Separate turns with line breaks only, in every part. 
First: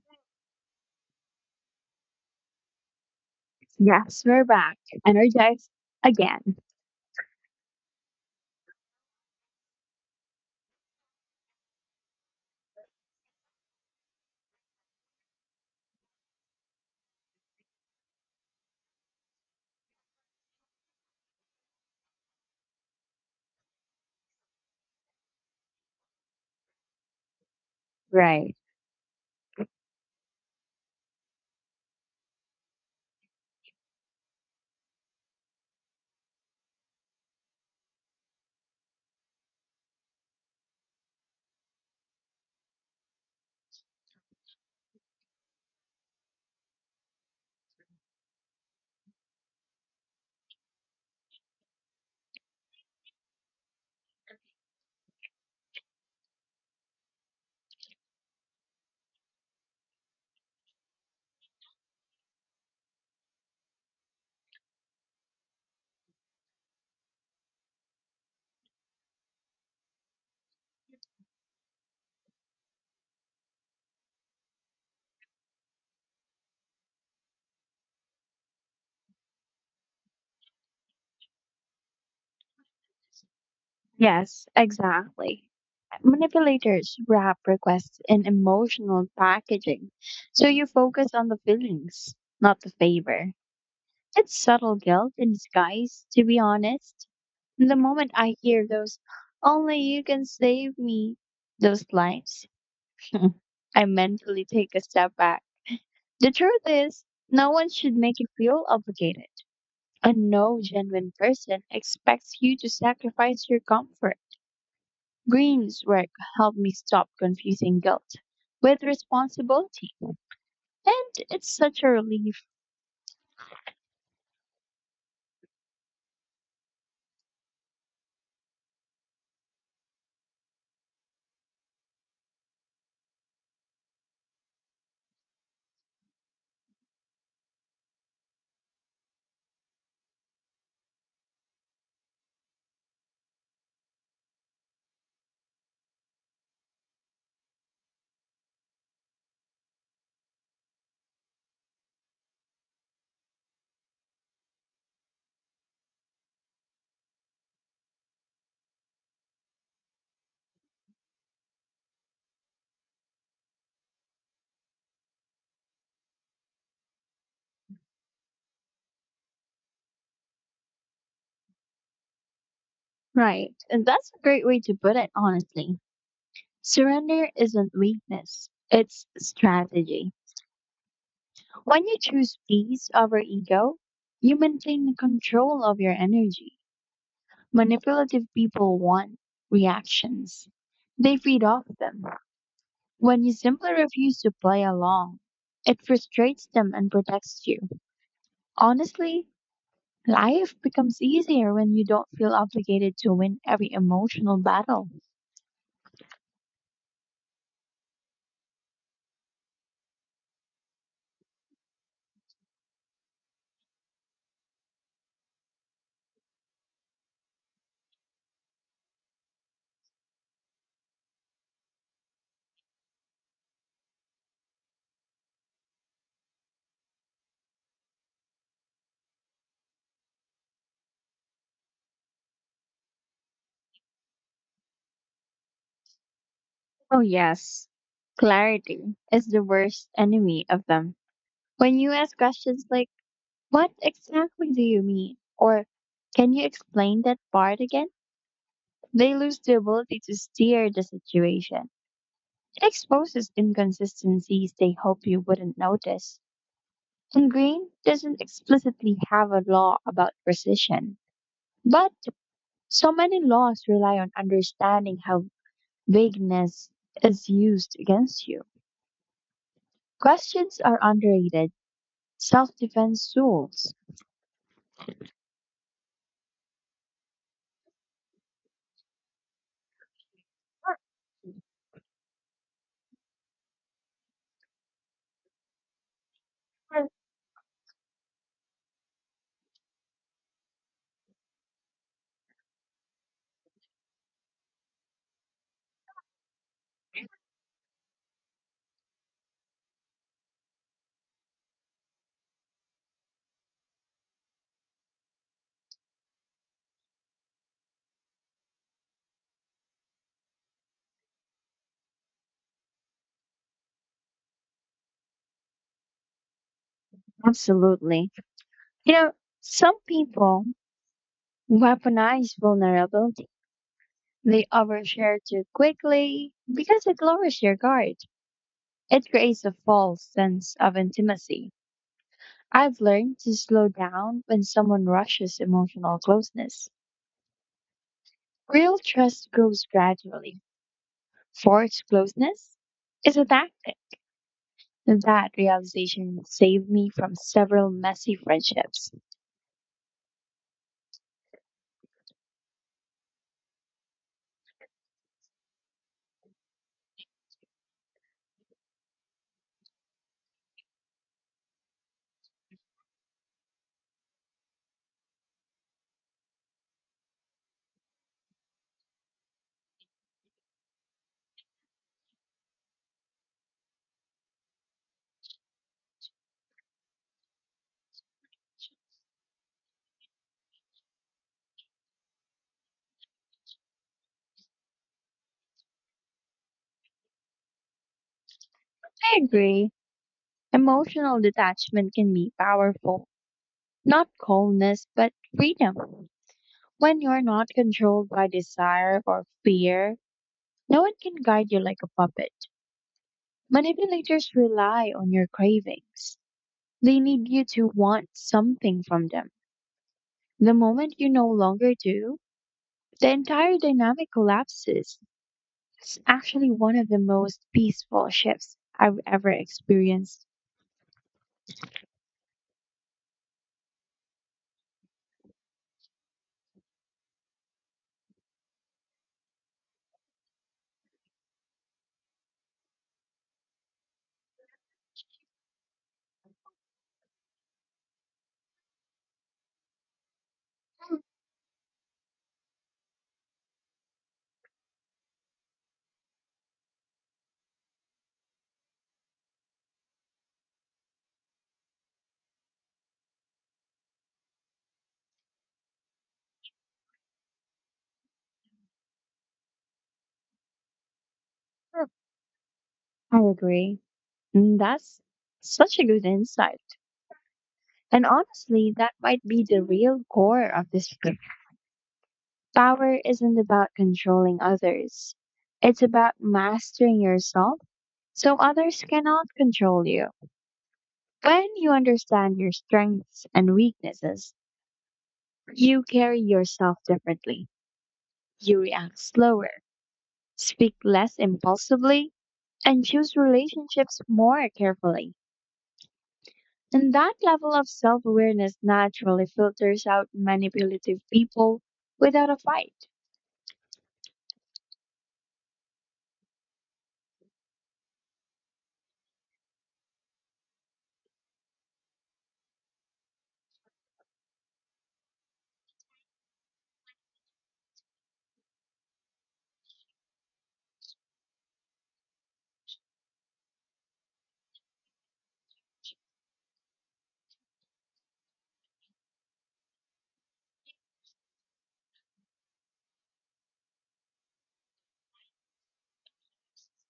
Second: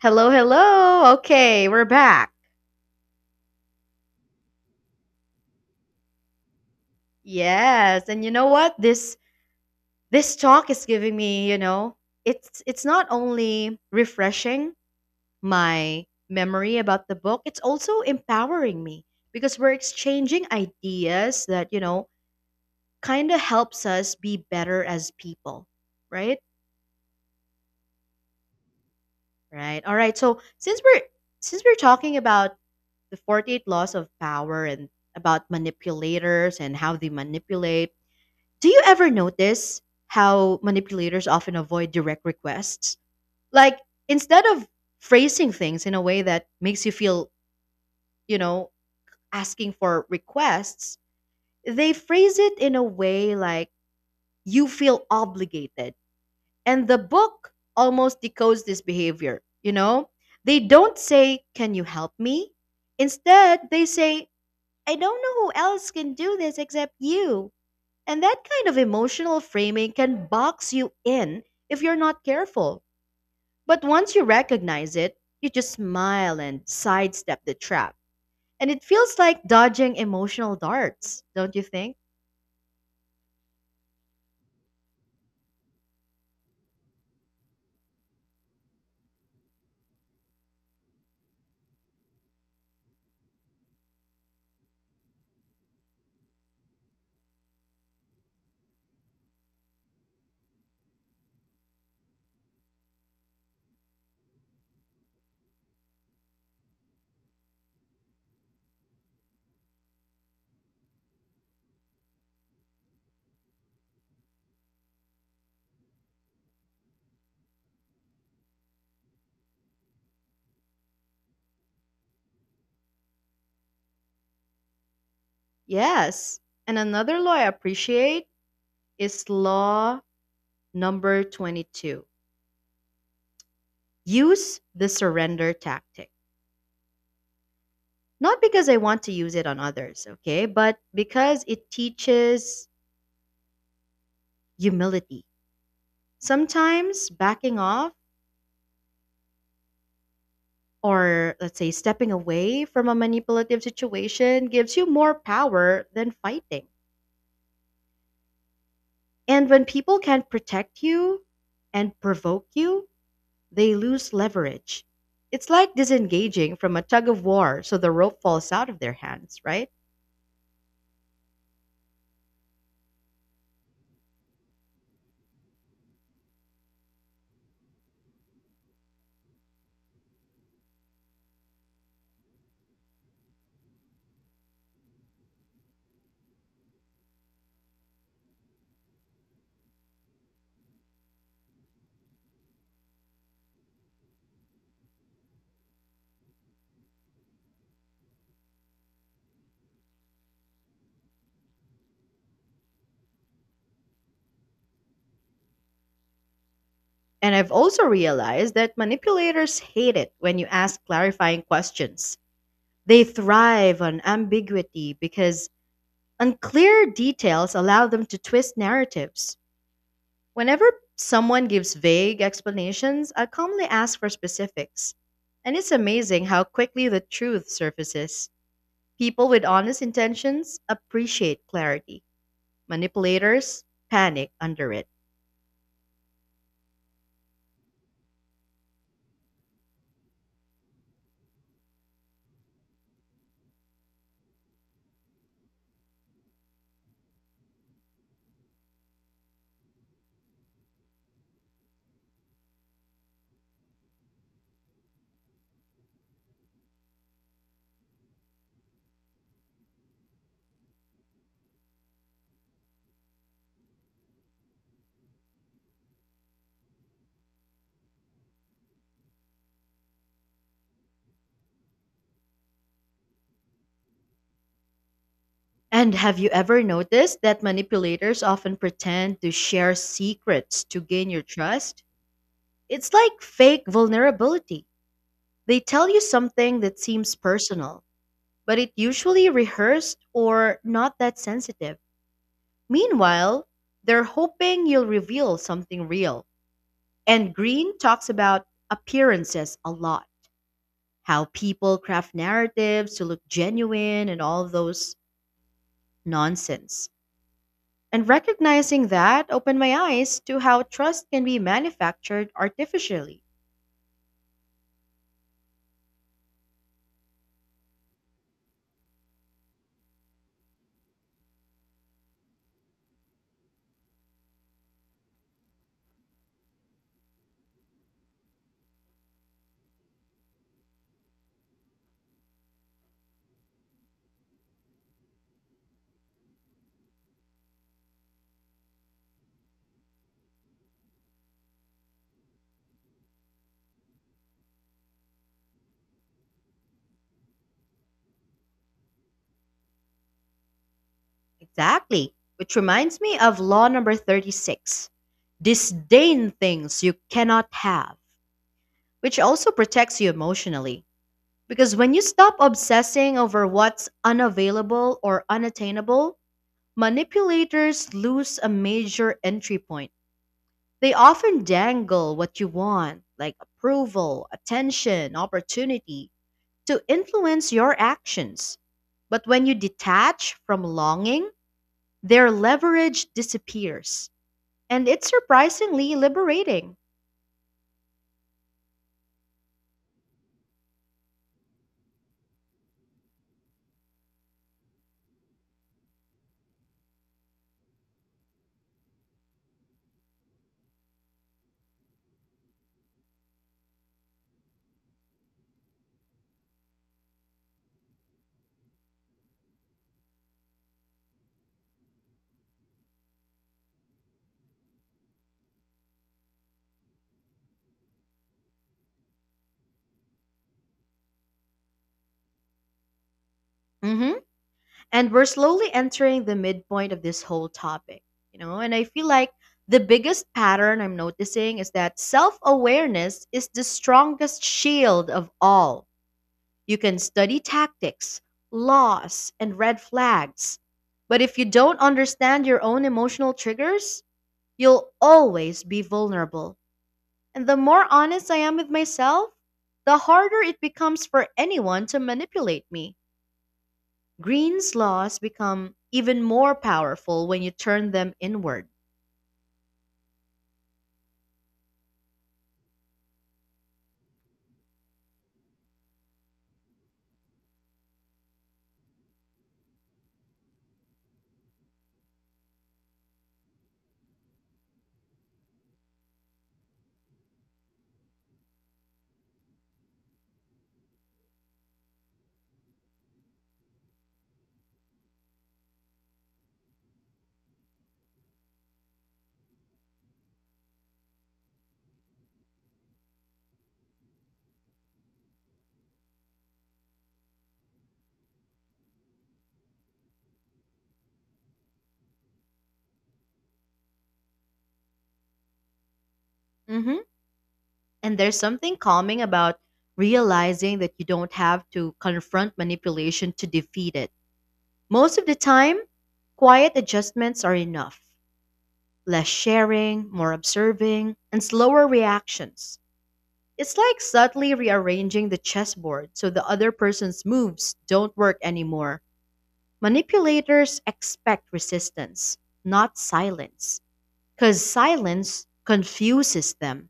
Hello, hello. Okay, we're back.
Yes, we're back, energized again.
Yes, and you know what? This talk is giving me, it's not only refreshing my memory about the book, it's also empowering me because we're exchanging ideas that, you know, kind of helps us be better as people, right?
Right.
Right. All right. So, since we're talking about the 48 laws of power and about manipulators and how they manipulate. Do you ever notice how manipulators often avoid direct requests? Like, instead of phrasing things in a way that makes you feel, you know, asking for requests, they phrase it in a way like you feel obligated. And the book almost decodes this behavior, you know? They don't say, "Can you help me?" Instead, they say, "I don't know who else can do this except you." And that kind of emotional framing can box you in if you're not careful. But once you recognize it, you just smile and sidestep the trap. And it feels like dodging emotional darts, don't you think?
Yes, exactly. Manipulators wrap requests in emotional packaging, so you focus on the feelings, not the favor. It's subtle guilt in disguise, to be honest. The moment I hear those, "only you can save me," those lines, I mentally take a step back. The truth is, no one should make you feel obligated. And no genuine person expects you to sacrifice your comfort. Green's work helped me stop confusing guilt with responsibility. And it's such a relief.
Yes. And another law I appreciate is law number 22, use the surrender tactic. Not because I want to use it on others, okay, but because it teaches humility. Sometimes backing off or, let's say, stepping away from a manipulative situation gives you more power than fighting. And when people can protect you and provoke you, they lose leverage. It's like disengaging from a tug of war so the rope falls out of their hands, right?
Right. And that's a great way to put it, honestly. Surrender isn't weakness, it's strategy. When you choose peace over ego, you maintain control of your energy. Manipulative people want reactions, they feed off them. When you simply refuse to play along, it frustrates them and protects you. Honestly, life becomes easier when you don't feel obligated to win every emotional battle.
And I've also realized that manipulators hate it when you ask clarifying questions. They thrive on ambiguity because unclear details allow them to twist narratives. Whenever someone gives vague explanations, I calmly ask for specifics. And it's amazing how quickly the truth surfaces. People with honest intentions appreciate clarity. Manipulators panic under it.
Oh, yes. Clarity is the worst enemy of them. When you ask questions like, "What exactly do you mean?" or "Can you explain that part again?" they lose the ability to steer the situation. It exposes inconsistencies they hope you wouldn't notice. And green doesn't explicitly have a law about precision, but so many laws rely on understanding how vagueness is used against you. Questions are underrated self defense tools.
And have you ever noticed that manipulators often pretend to share secrets to gain your trust? It's like fake vulnerability. They tell you something that seems personal, but it usually rehearsed or not that sensitive. Meanwhile, they're hoping you'll reveal something real. And Green talks about appearances a lot, how people craft narratives to look genuine and all those nonsense. And recognizing that opened my eyes to how trust can be manufactured artificially.
Absolutely. You know, some people weaponize vulnerability. They overshare too quickly because it lowers your guard. It creates a false sense of intimacy. I've learned to slow down when someone rushes emotional closeness. Real trust grows gradually. Forced closeness is a tactic. That realization saved me from several messy friendships.
Exactly. Which reminds me of law number 36, disdain things you cannot have, which also protects you emotionally. Because when you stop obsessing over what's unavailable or unattainable, manipulators lose a major entry point. They often dangle what you want, like approval, attention, opportunity, to influence your actions. But when you detach from longing, their leverage disappears. And it's surprisingly liberating.
I agree. Emotional detachment can be powerful. Not coldness, but freedom. When you're not controlled by desire or fear, no one can guide you like a puppet. Manipulators rely on your cravings. They need you to want something from them. The moment you no longer do, the entire dynamic collapses. It's actually one of the most peaceful shifts I've ever experienced.
Mhm. And we're slowly entering the midpoint of this whole topic, you know, and I feel like the biggest pattern I'm noticing is that self-awareness is the strongest shield of all. You can study tactics, laws, and red flags, but if you don't understand your own emotional triggers, you'll always be vulnerable. And the more honest I am with myself, the harder it becomes for anyone to manipulate me. Green's laws become even more powerful when you turn them inward.
Sure. I agree. That's such a good insight. And honestly, that might be the real core of this book. Power isn't about controlling others, it's about mastering yourself so others cannot control you. When you understand your strengths and weaknesses, you carry yourself differently. You react slower, speak less impulsively, and choose relationships more carefully. And that level of self awareness naturally filters out manipulative people without a fight.
Hmm. And there's something calming about realizing that you don't have to confront manipulation to defeat it. Most of the time, quiet adjustments are enough. Less sharing, more observing, and slower reactions. It's like subtly rearranging the chessboard so the other person's moves don't work anymore. Manipulators expect resistance, not silence, because silence confuses them.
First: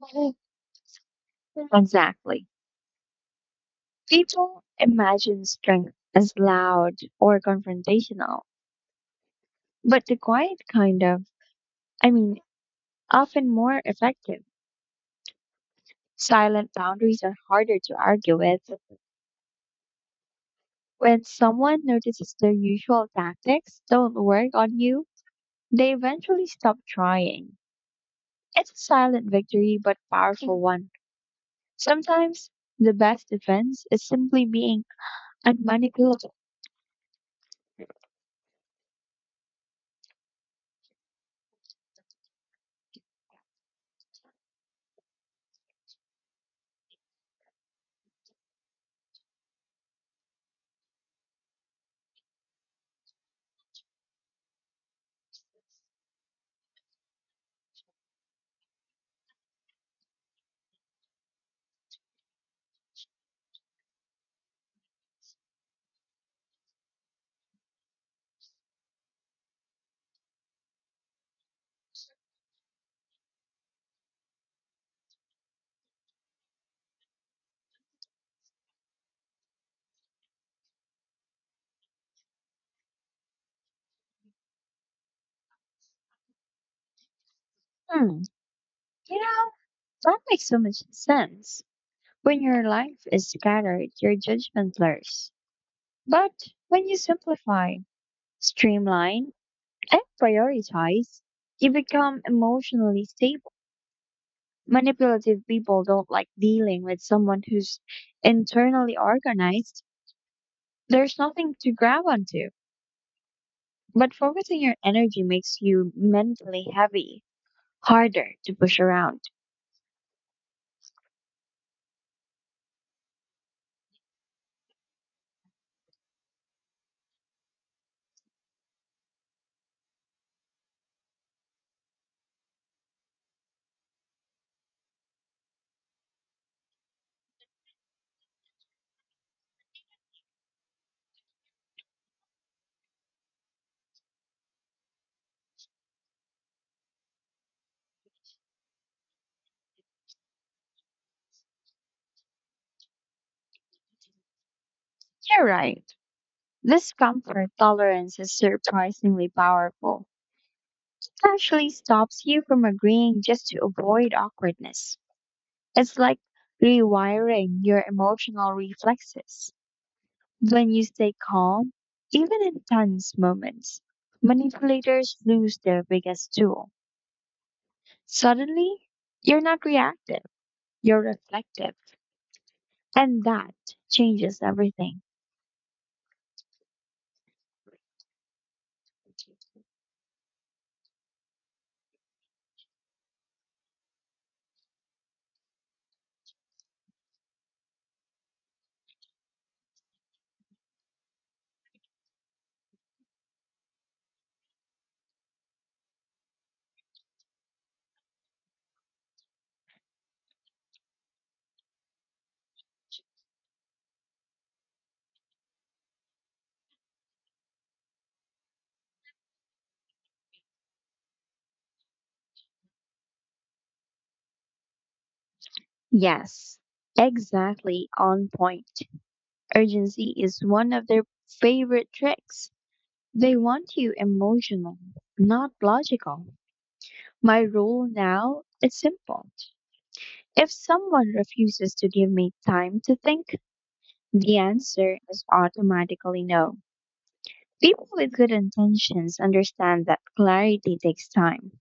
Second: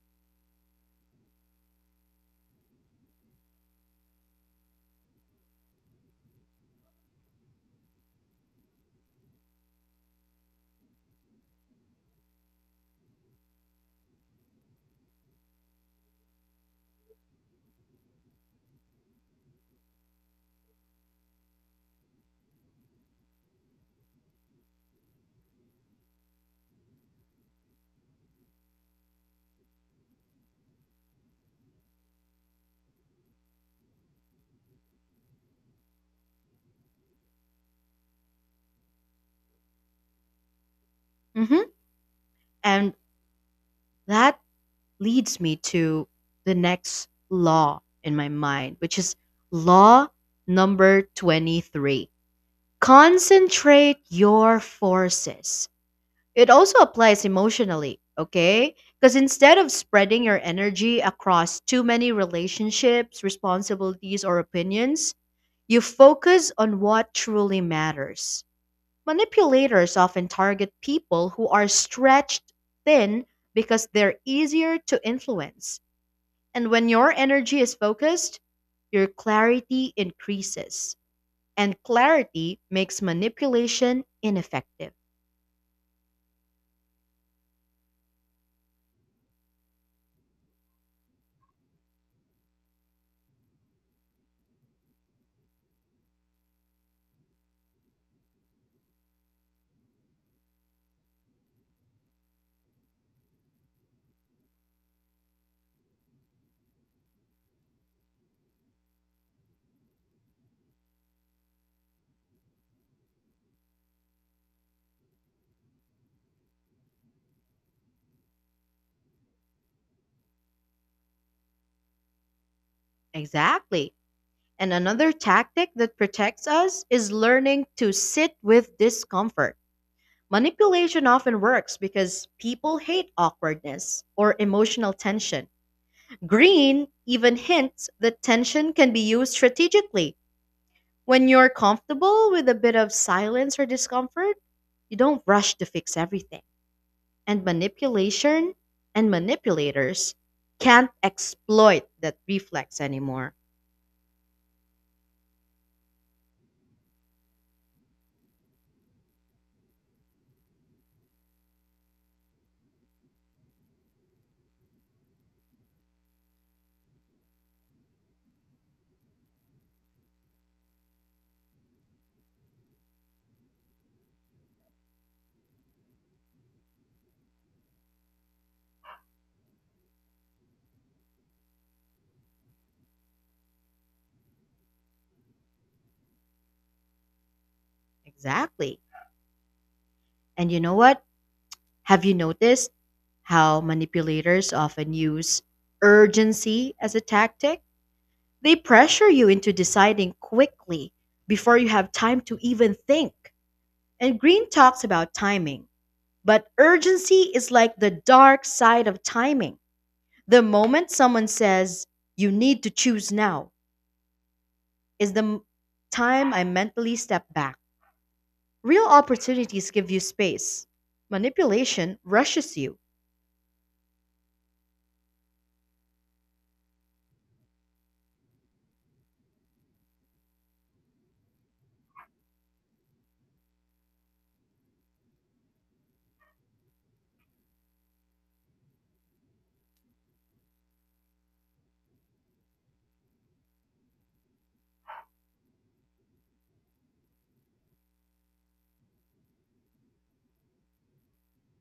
Mhm. Exactly. People imagine strength as loud or confrontational, but the quiet kind of, I mean, often more effective. Silent boundaries are harder to argue with. When someone notices their usual tactics don't work on you, they eventually stop trying. It's a silent victory, but powerful one. Sometimes the best defense is simply being unmanageable.
Mhm. And that leads me to the next law in my mind, which is law number 23, concentrate your forces. It also applies emotionally, okay? Because instead of spreading your energy across too many relationships, responsibilities, or opinions, you focus on what truly matters. Manipulators often target people who are stretched thin because they're easier to influence. And when your energy is focused, your clarity increases. And clarity makes manipulation ineffective.
Hmm, you know, that makes so much sense. When your life is scattered, your judgment blurs. But when you simplify, streamline, and prioritize, you become emotionally stable. Manipulative people don't like dealing with someone who's internally organized. There's nothing to grab onto. But focusing your energy makes you mentally heavy, harder to push around.
Exactly. And another tactic that protects us is learning to sit with discomfort. Manipulation often works because people hate awkwardness or emotional tension. Green even hints that tension can be used strategically. When you're comfortable with a bit of silence or discomfort, you don't rush to fix everything. And manipulation and manipulators can't exploit that reflex anymore.
You're right. This comfort tolerance is surprisingly powerful. It actually stops you from agreeing just to avoid awkwardness. It's like rewiring your emotional reflexes. When you stay calm, even in tense moments, manipulators lose their biggest tool. Suddenly, you're not reactive, you're reflective, and that changes everything.
Exactly. And you know what? Have you noticed how manipulators often use urgency as a tactic? They pressure you into deciding quickly before you have time to even think. And Green talks about timing, but urgency is like the dark side of timing. The moment someone says, "You need to choose now," is the time I mentally step back. Real opportunities give you space, manipulation rushes you.
Yes, exactly on point. Urgency is one of their favorite tricks. They want you emotional, not logical. My rule now is simple. If someone refuses to give me time to think, the answer is automatically no. People with good intentions understand that clarity takes time.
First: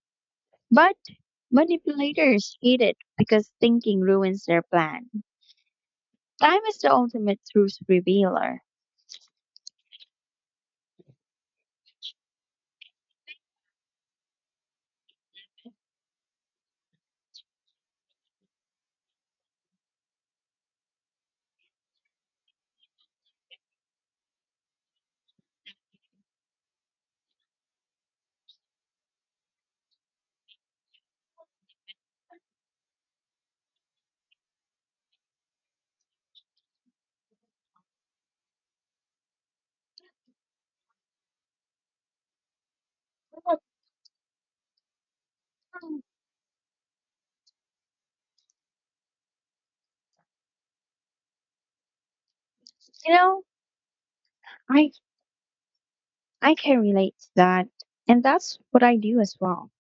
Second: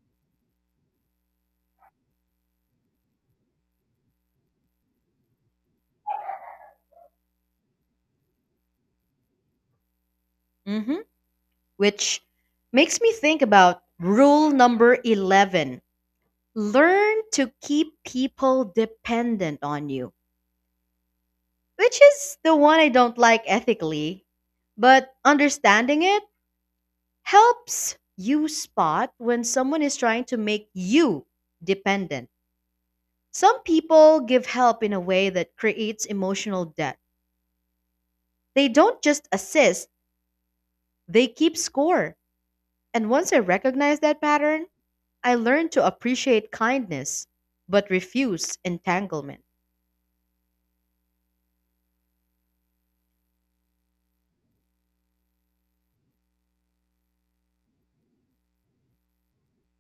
But manipulators hate it because thinking ruins their plan. Time is the ultimate truth revealer.
Hmm. Which makes me think about rule number 11, learn to keep people dependent on you, which is the one I don't like ethically. But understanding it helps you spot when someone is trying to make you dependent. Some people give help in a way that creates emotional debt. They don't just assist, they keep score. And once I recognized that pattern, I learned to appreciate kindness but refuse entanglement.
You know, I I can relate to that. And that's what I do as well.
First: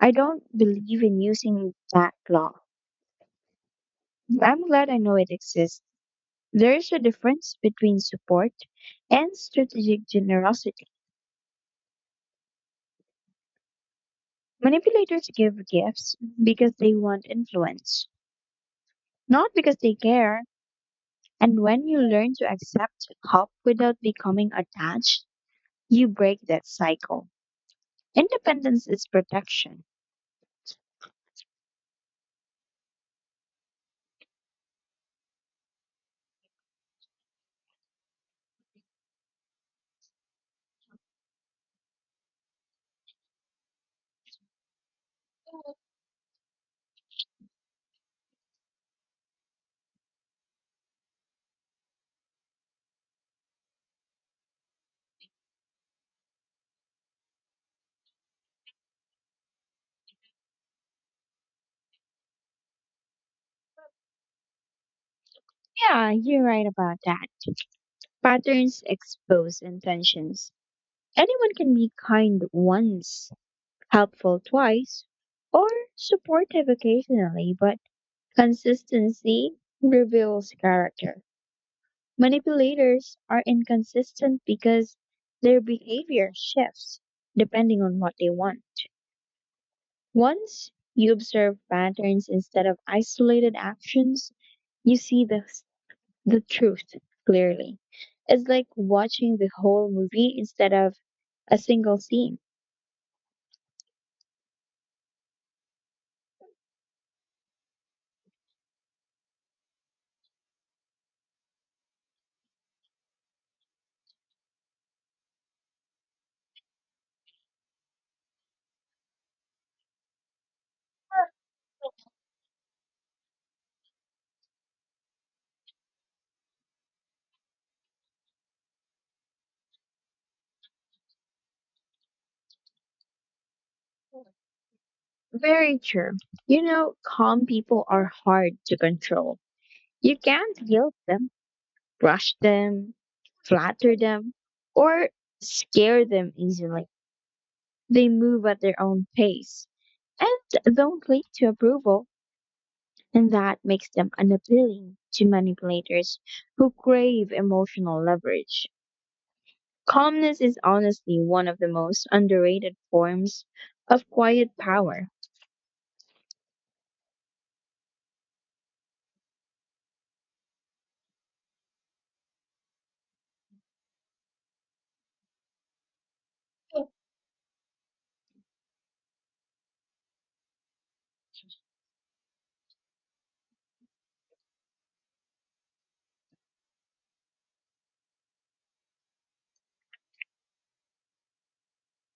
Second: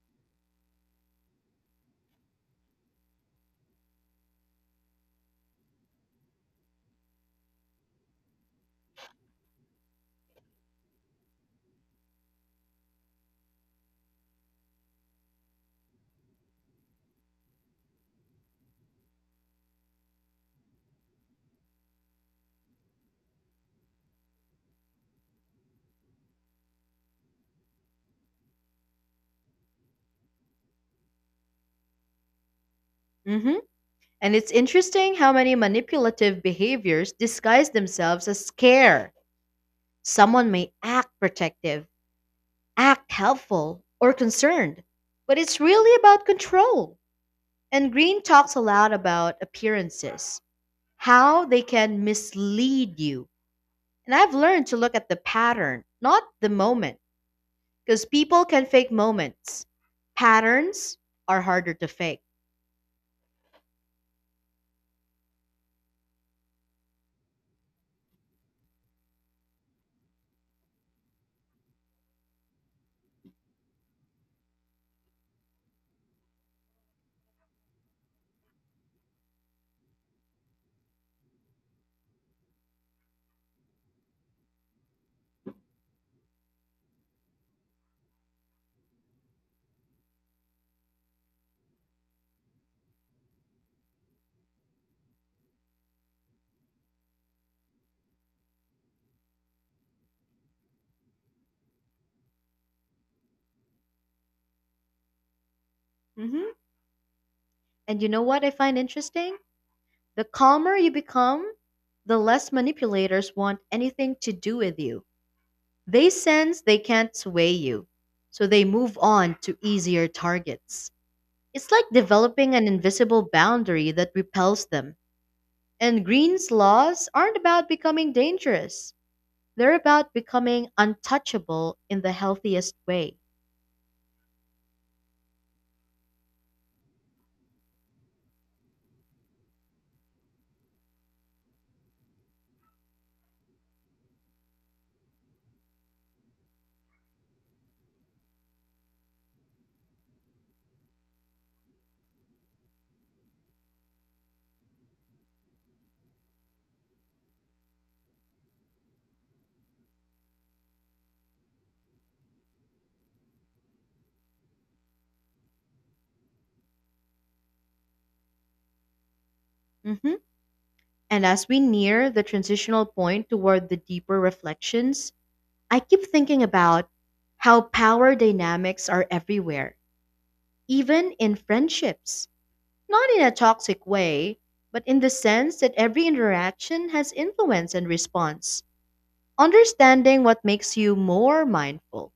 I don't believe in using that law. I'm glad I know it exists. There is a difference between support and strategic generosity. Manipulators give gifts because they want influence, not because they care. And when you learn to accept help without becoming attached, you break that cycle. Independence is protection.
Mhm. And it's interesting how many manipulative behaviors disguise themselves as care. Someone may act protective, act helpful or concerned, but it's really about control. And Green talks a lot about appearances, how they can mislead you. And I've learned to look at the pattern, not the moment, because people can fake moments. Patterns are harder to fake.
Yeah, you're right about that. Patterns expose intentions. Anyone can be kind once, helpful twice, or supportive occasionally, but consistency reveals character. Manipulators are inconsistent because their behavior shifts depending on what they want. Once you observe patterns instead of isolated actions, you see the truth clearly. It's like watching the whole movie instead of a single scene.
Mhm. And you know what I find interesting? The calmer you become, the less manipulators want anything to do with you. They sense they can't sway you, so they move on to easier targets. It's like developing an invisible boundary that repels them. And Green's laws aren't about becoming dangerous, they're about becoming untouchable in the healthiest way.
Very true. You know, calm people are hard to control. You can't guilt them, rush them, flatter them, or scare them easily. They move at their own pace and don't cling to approval, and that makes them unappealing to manipulators who crave emotional leverage. Calmness is honestly one of the most underrated forms of quiet power.
Mhm. And as we near the transitional point toward the deeper reflections, I keep thinking about how power dynamics are everywhere, even in friendships. Not in a toxic way, but in the sense that every interaction has influence and response. Understanding what makes you more mindful,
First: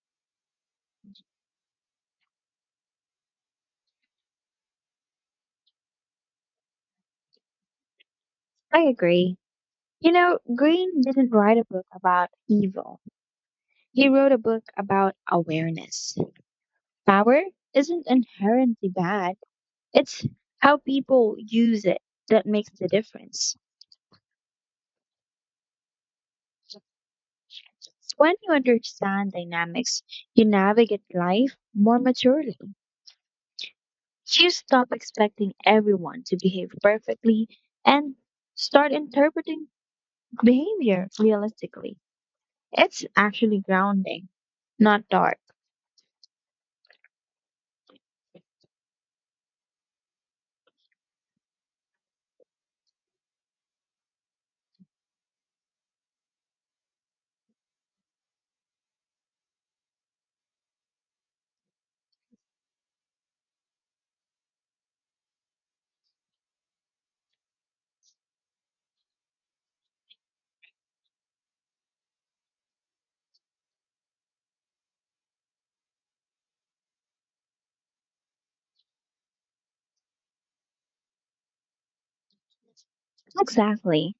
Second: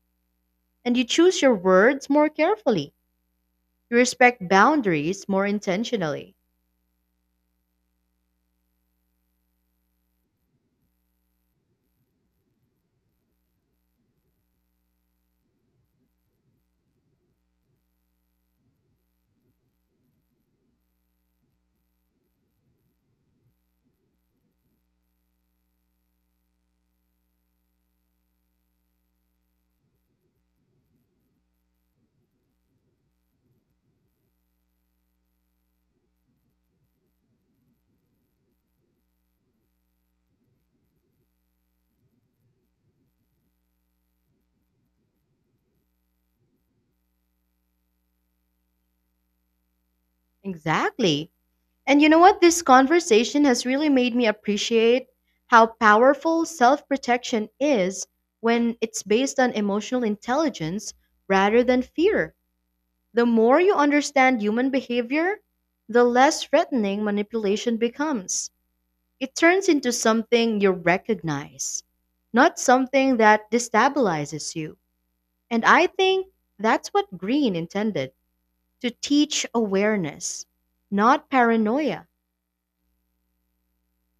and you choose your words more carefully. You respect boundaries more intentionally.
I agree. You know, Green didn't write a book about evil. He wrote a book about awareness. Power isn't inherently bad. It's how people use it that makes the difference. When you understand dynamics, you navigate life more maturely. You stop expecting everyone to behave perfectly and start interpreting behavior realistically. It's actually grounding, not dark.
Exactly. And you know what? This conversation has really made me appreciate how powerful self protection is when it's based on emotional intelligence rather than fear. The more you understand human behavior, the less threatening manipulation becomes. It turns into something you recognize, not something that destabilizes you. And I think that's what Green intended, to teach awareness, not paranoia.
Exactly.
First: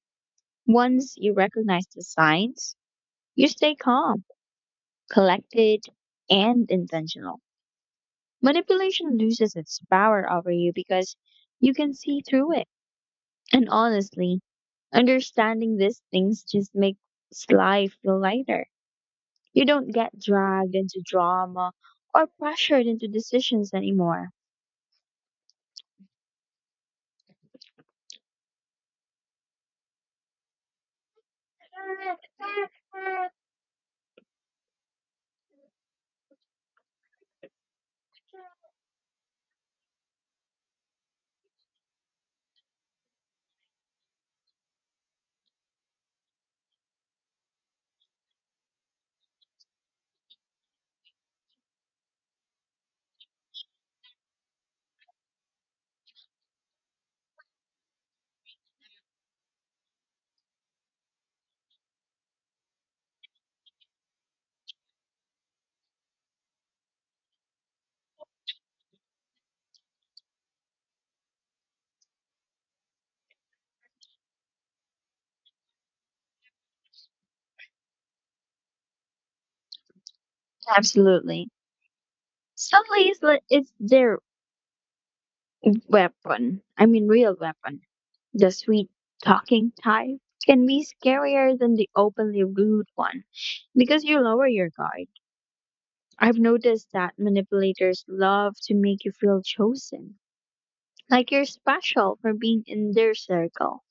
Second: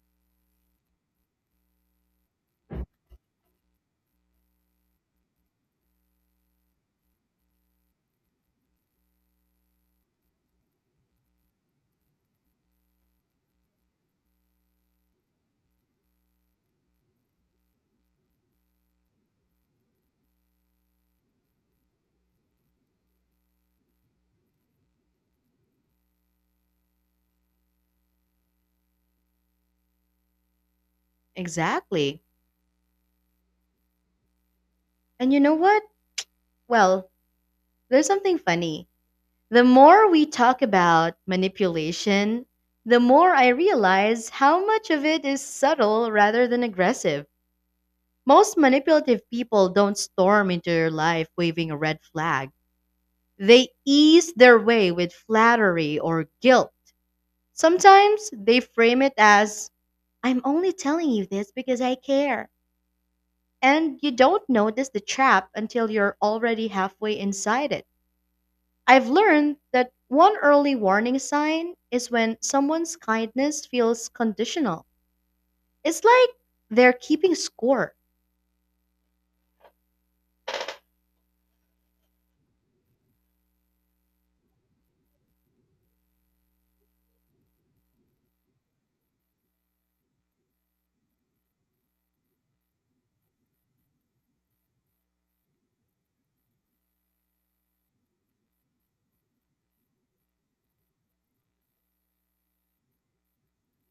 Once you recognize the signs, you stay calm, collected, and intentional. Manipulation loses its power over you because you can see through it. And honestly, understanding these things just makes life feel lighter. You don't get dragged into drama or pressured into decisions anymore.
Exactly. And you know what? Well, there's something funny. The more we talk about manipulation, the more I realize how much of it is subtle rather than aggressive. Most manipulative people don't storm into your life waving a red flag. They ease their way with flattery or guilt. Sometimes they frame it as, "I'm only telling you this because I care." And you don't notice the trap until you're already halfway inside it. I've learned that one early warning sign is when someone's kindness feels conditional. It's like they're keeping score.
Absolutely. Suddenly, it's their weapon. Real weapon. The sweet talking type can be scarier than the openly rude one because you lower your guard. I've noticed that manipulators love to make you feel chosen, like you're special for being in their circle.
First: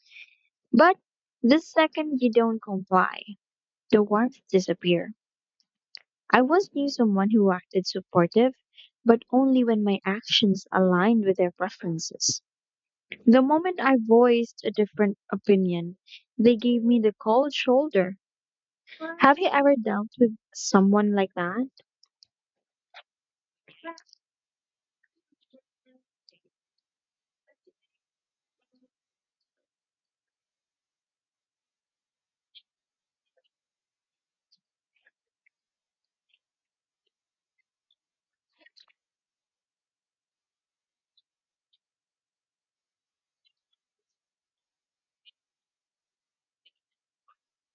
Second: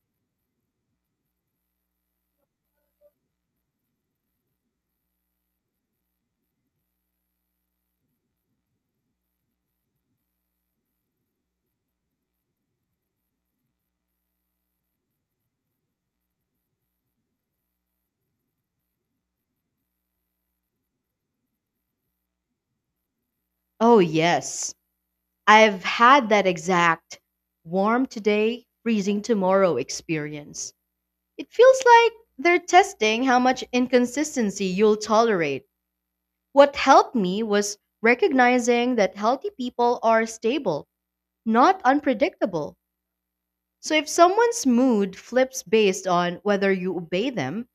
But the second you don't comply, the warmth disappear. I once knew someone who acted supportive, but only when my actions aligned with their preferences. The moment I voiced a different opinion, they gave me the cold shoulder. Have you ever dealt with someone like that?
Oh, yes. I've had that exact warm today, freezing tomorrow experience. It feels like they're testing how much inconsistency you'll tolerate. What helped me was recognizing that healthy people are stable, not unpredictable. So if someone's mood flips based on whether you obey them,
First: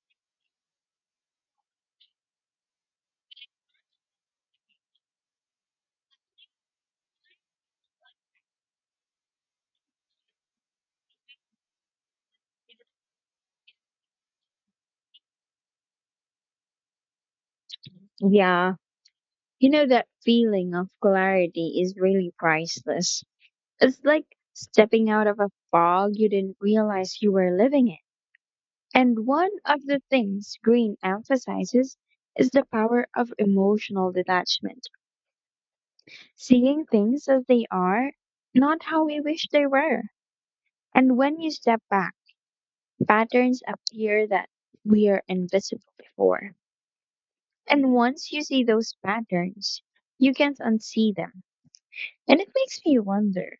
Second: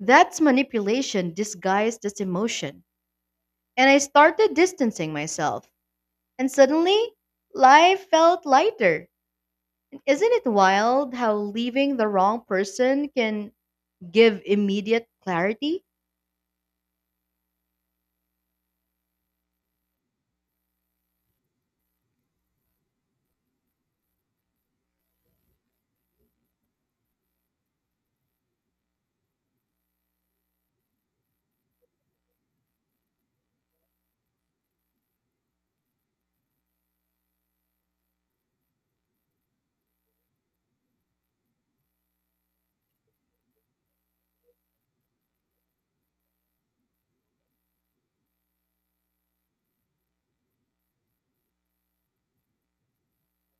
that's manipulation disguised as emotion. And I started distancing myself, and suddenly life felt lighter. Isn't it wild how leaving the wrong person can give immediate clarity?
Yeah, you know that feeling of clarity is really priceless. It's like stepping out of a fog you didn't realize you were living in. And one of the things Green emphasizes is the power of emotional detachment, seeing things as they are, not how we wish they were. And when you step back, patterns appear that were invisible before. And once you see those patterns, you can't unsee them. And it makes me wonder,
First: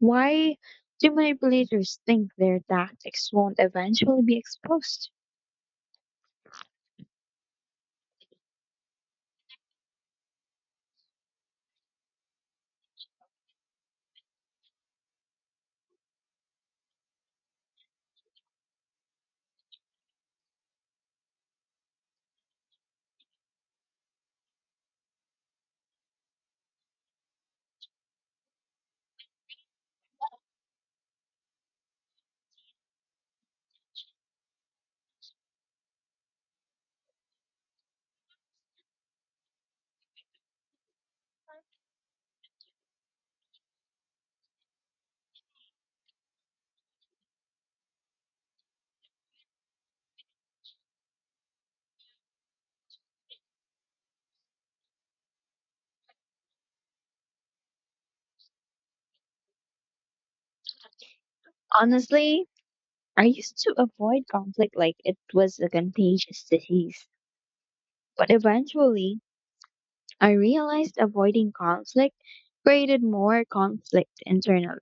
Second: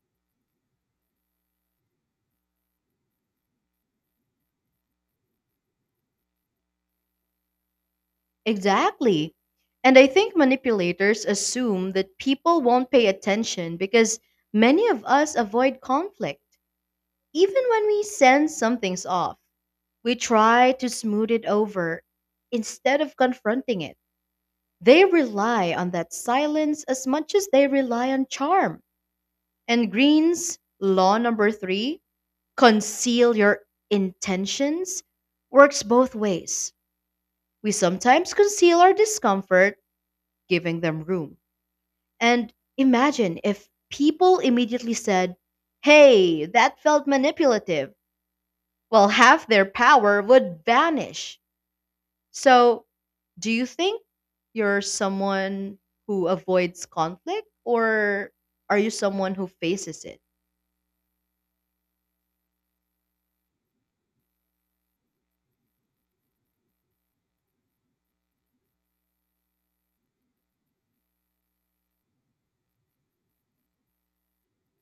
why do manipulators think their tactics won't eventually be exposed?
Exactly. And I think manipulators assume that people won't pay attention because many of us avoid conflict. Even when we sense something's off, we try to smooth it over instead of confronting it. They rely on that silence as much as they rely on charm. And Green's law number three, conceal your intentions, works both ways. We sometimes conceal our discomfort, giving them room. And imagine if people immediately said, "Hey, that felt manipulative." Well, half their power would vanish. So, do you think you're someone who avoids conflict or are you someone who faces it?
Honestly, I used to avoid conflict like it was a contagious disease, but eventually I realized avoiding conflict created more conflict internally.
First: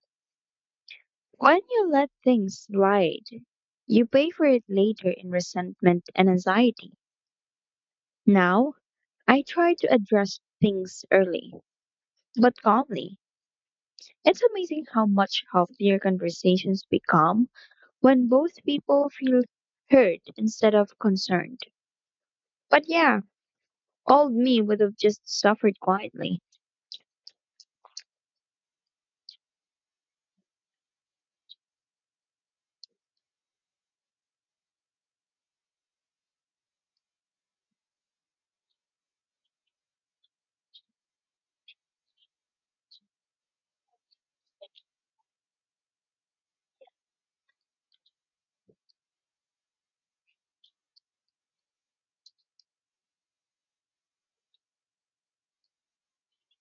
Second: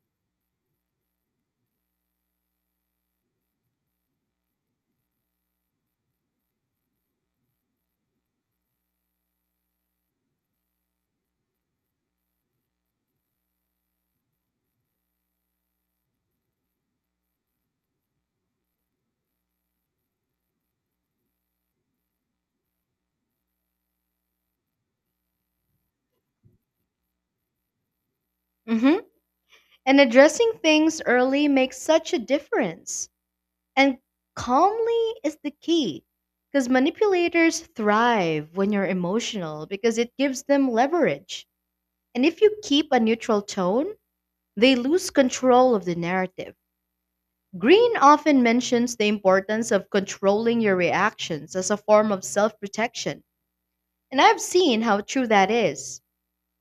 When you let things slide, you pay for it later in resentment and anxiety. Now, I try to address things early, but calmly. It's amazing how much healthier conversations become when both people feel heard instead of concerned. But yeah, old me would have just suffered quietly.
Hmm. And addressing things early makes such a difference. And calmly is the key because manipulators thrive when you're emotional because it gives them leverage. And if you keep a neutral tone, they lose control of the narrative. Green often mentions the importance of controlling your reactions as a form of self protection. And I've seen how true that is.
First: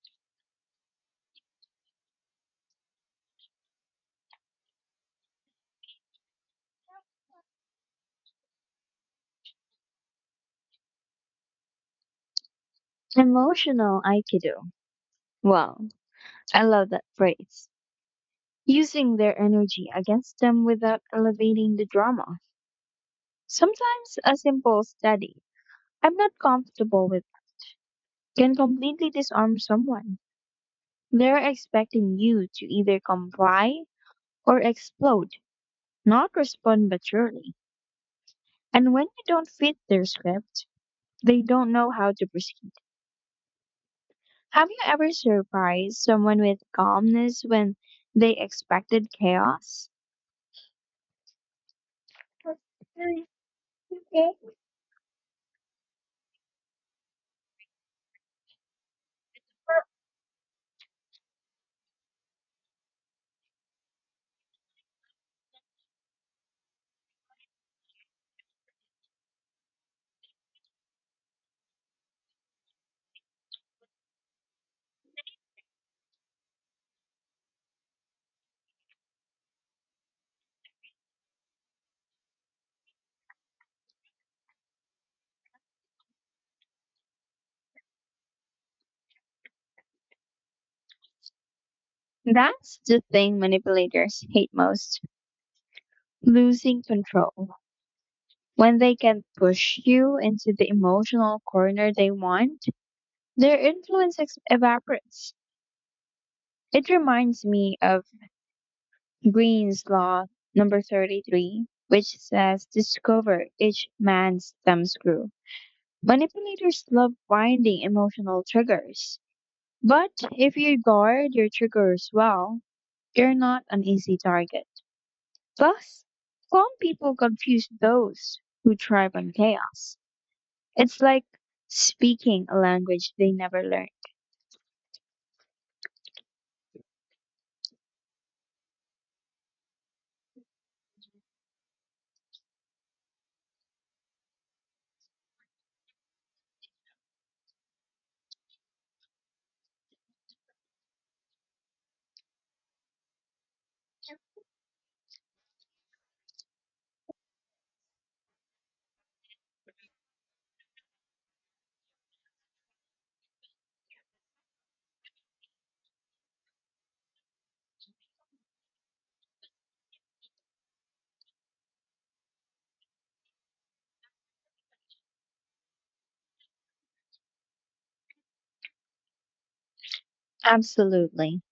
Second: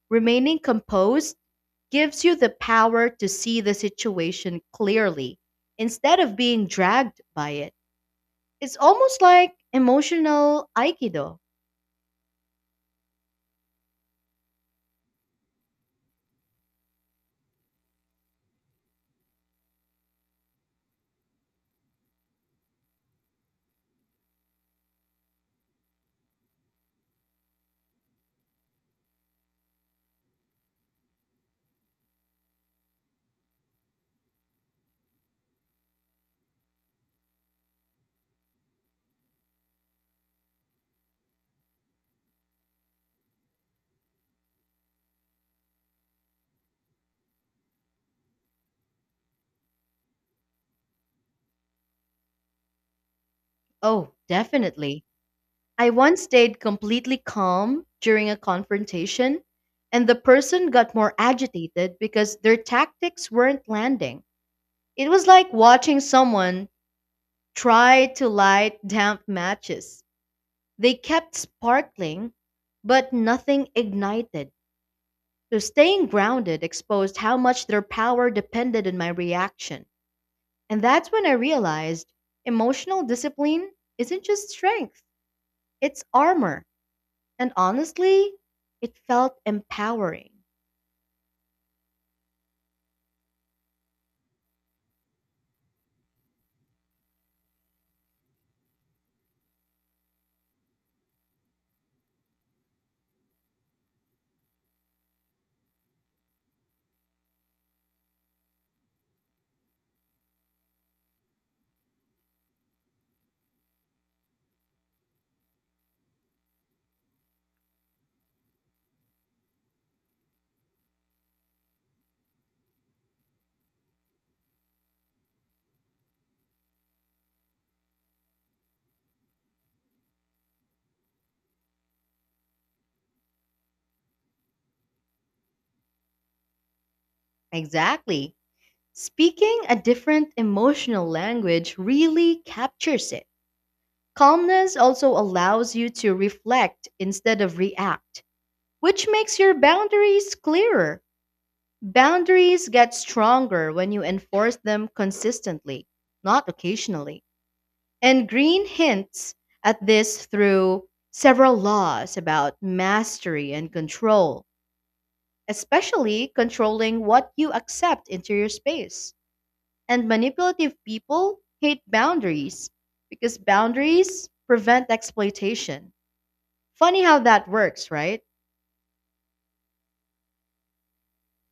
Remaining composed gives you the power to see the situation clearly instead of being dragged by it. It's almost like emotional Aikido.
Emotional Aikido. Wow, I love that phrase. Using their energy against them without elevating the drama. Sometimes a simple study, "I'm not comfortable with," can completely disarm someone. They're expecting you to either comply or explode, not respond maturely. And when you don't fit their script, they don't know how to proceed. Have you ever surprised someone with calmness when they expected chaos?
Oh, definitely. I once stayed completely calm during a confrontation, and the person got more agitated because their tactics weren't landing. It was like watching someone try to light damp matches. They kept sparkling, but nothing ignited. So staying grounded exposed how much their power depended on my reaction. And that's when I realized emotional discipline isn't just strength, it's armor. And honestly, it felt empowering.
That's the thing manipulators hate most, losing control. When they can push you into the emotional corner they want, their influence evaporates. It reminds me of Green's Law number 33, which says discover each man's thumbscrew. Manipulators love finding emotional triggers. But if you guard your triggers well, you're not an easy target. Plus, some people confuse those who thrive on chaos. It's like speaking a language they never learned.
Exactly. Speaking a different emotional language really captures it. Calmness also allows you to reflect instead of react, which makes your boundaries clearer. Boundaries get stronger when you enforce them consistently, not occasionally. And Green hints at this through several laws about mastery and control, especially controlling what you accept into your space. And manipulative people hate boundaries because boundaries prevent exploitation. Funny how that works, right?
Absolutely.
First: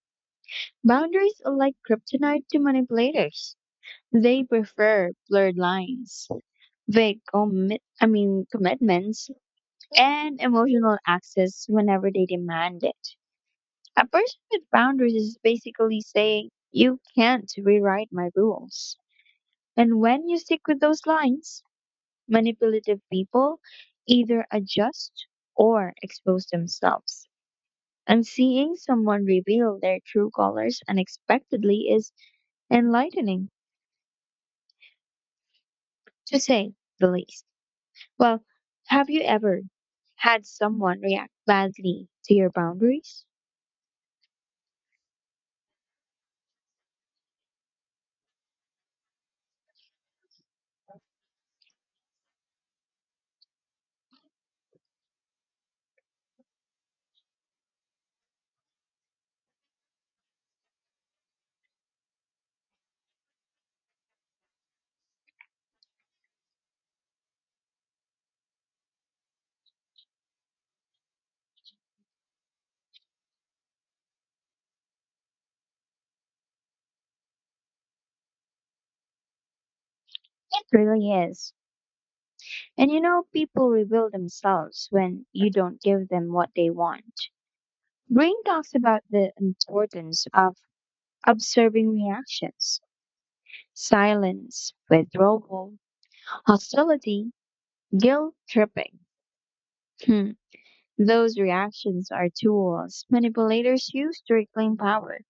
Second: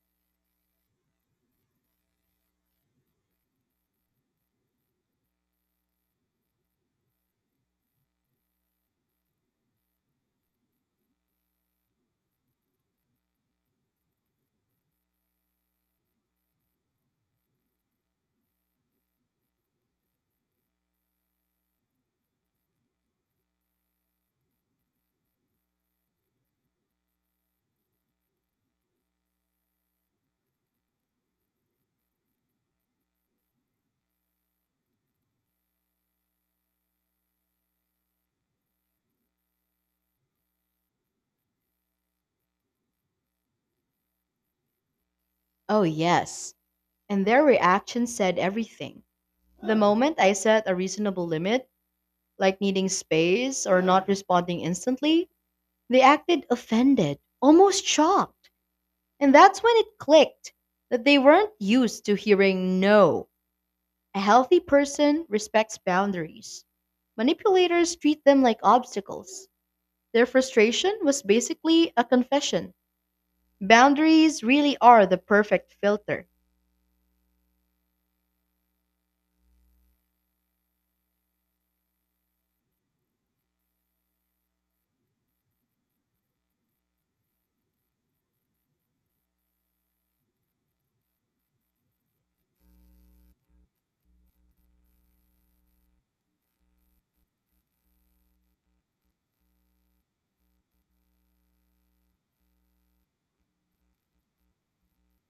Boundaries are like kryptonite to manipulators. They prefer blurred lines, vague commitments, and emotional access whenever they demand it. A person with boundaries is basically saying, you can't rewrite my rules. And when you stick with those lines, manipulative people either adjust or expose themselves. And seeing someone reveal their true colors unexpectedly is enlightening, to say the least. Well, have you ever had someone react badly to your boundaries?
Oh, yes. And their reaction said everything. The moment I set a reasonable limit, like needing space or not responding instantly, they acted offended, almost shocked. And that's when it clicked that they weren't used to hearing no. A healthy person respects boundaries. Manipulators treat them like obstacles. Their frustration was basically a confession. Boundaries really are the perfect filter.
It really is. And you know, people reveal themselves when you don't give them what they want. Brain talks about the importance of observing reactions, silence, withdrawal, hostility, guilt tripping. Hmm. Those reactions are tools manipulators use to reclaim power.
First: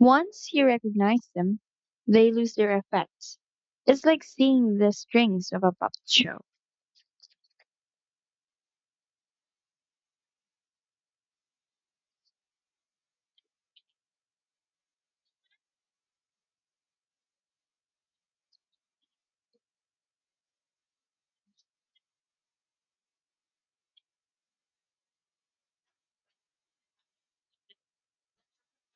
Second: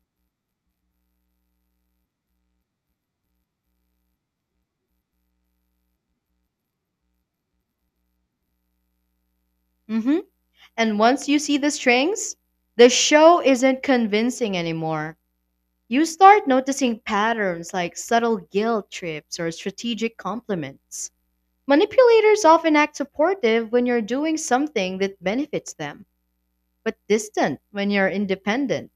Once you recognize them, they lose their effects. It's like seeing the strings of a puppet show.
Hmm. And once you see the strings, the show isn't convincing anymore. You start noticing patterns like subtle guilt trips or strategic compliments. Manipulators often act supportive when you're doing something that benefits them, but distant when you're independent.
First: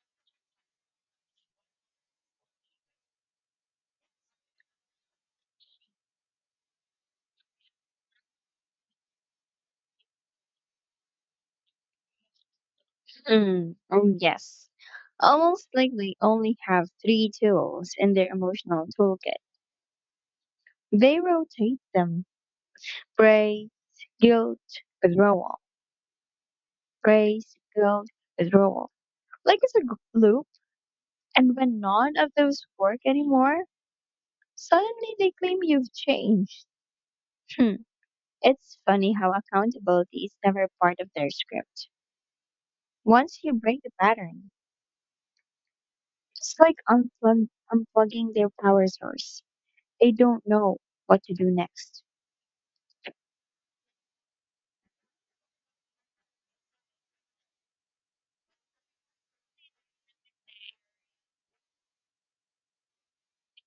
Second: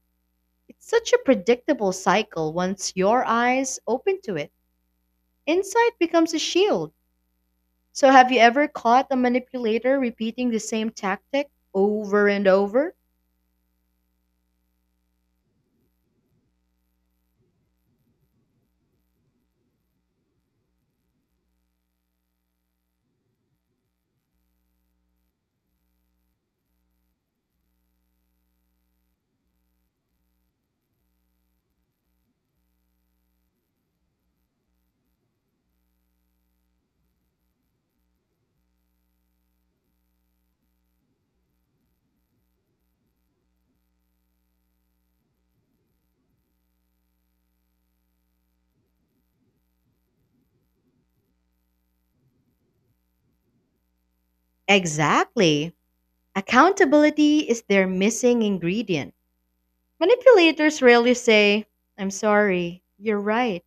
It's such a predictable cycle once your eyes open to it. Insight becomes a shield. So, have you ever caught a manipulator repeating the same tactic over and over?
Oh, yes. Almost like they only have three tools in their emotional toolkit. They rotate them: praise, guilt, withdrawal, praise, guilt, withdrawal. Like it's a loop, and when none of those work anymore, suddenly they claim you've changed. Hmm. It's funny how accountability is never part of their script. Once you break the pattern, it's like unplugging their power source. They don't know what to do next.
Exactly. Accountability is their missing ingredient. Manipulators rarely say, "I'm sorry, you're right."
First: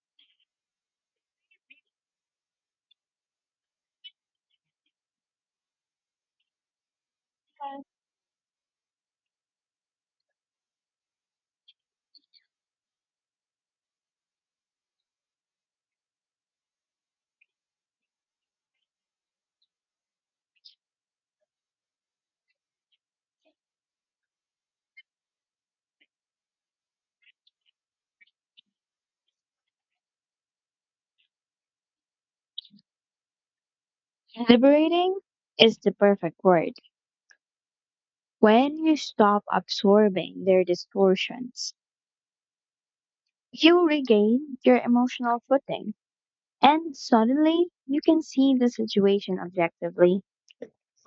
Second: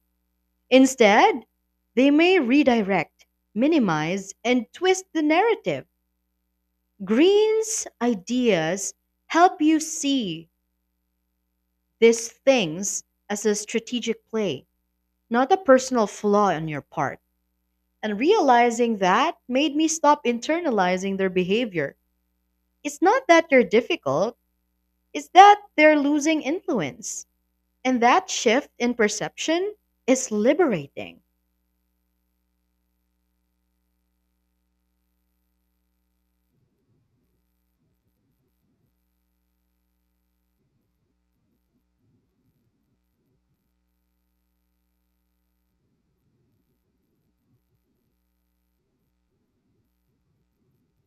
Instead, they may redirect, minimize, and twist the narrative. Green's ideas help you see these things as a strategic play, not a personal flaw on your part. And realizing that made me stop internalizing their behavior. It's not that they're difficult, it's that they're losing influence. And that shift in perception is liberating.
Liberating is the perfect word. When you stop absorbing their distortions, you regain your emotional footing. And suddenly, you can see the situation objectively,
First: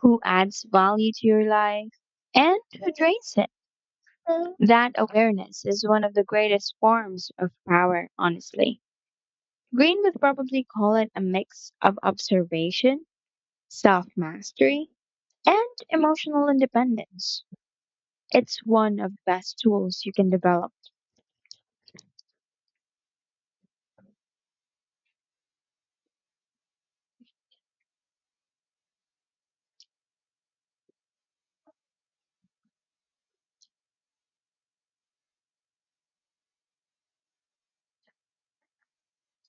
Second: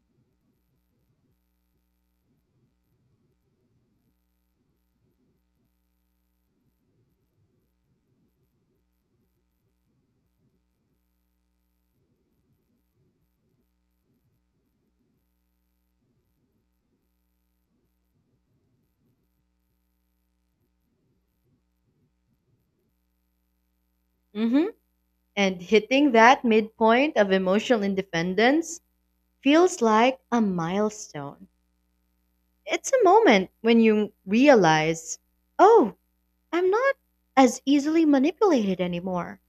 who adds value to your life and who drains it. That awareness is one of the greatest forms of power, honestly. Green would probably call it a mix of observation, self mastery, and emotional independence. It's one of the best tools you can develop.
Mhm. And hitting that midpoint of emotional independence feels like a milestone. It's a moment when you realize, oh, I'm not as easily manipulated anymore.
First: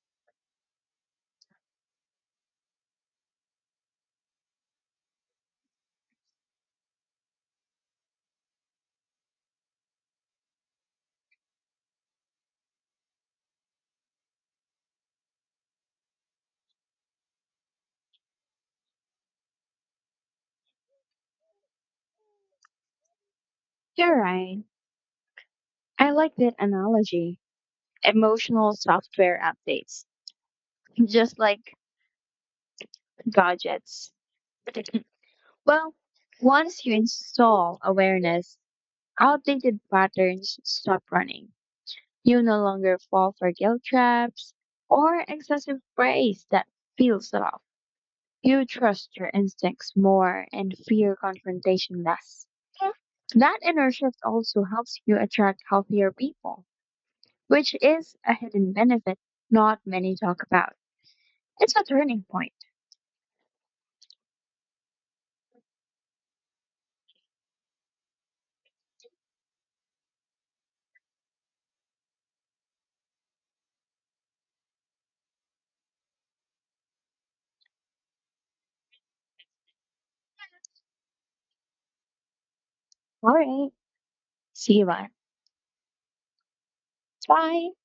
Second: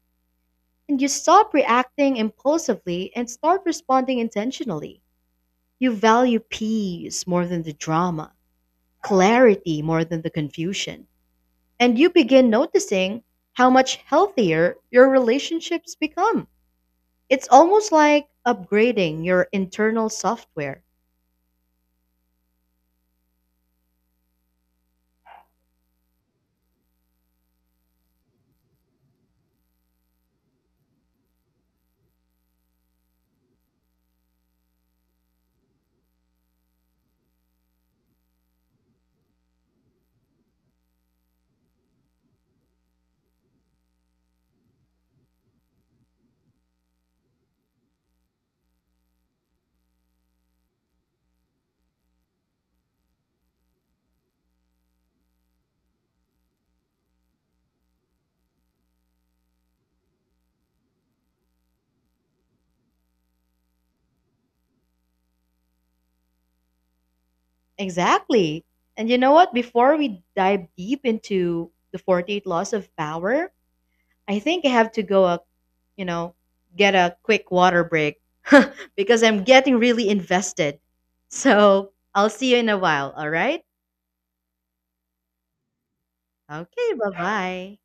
And you stop reacting impulsively and start responding intentionally. You value peace more than the drama, clarity more than the confusion. And you begin noticing how much healthier your relationships become. It's almost like upgrading your internal software.
You're right. I like that analogy. Emotional software updates, just like gadgets. Well, once you install awareness, outdated patterns stop running. You no longer fall for guilt traps or excessive praise that feels off. You trust your instincts more and fear confrontation less. That inner shift also helps you attract healthier people, which is a hidden benefit not many talk about. It's a turning point.
Exactly. And you know what? Before we dive deep into the 48 laws of power, I think I have to go a, you know, get a quick water break because I'm getting really invested. So, I'll see you in a while, all
All
right?
right. See you later.
Okay,
Bye.
bye-bye.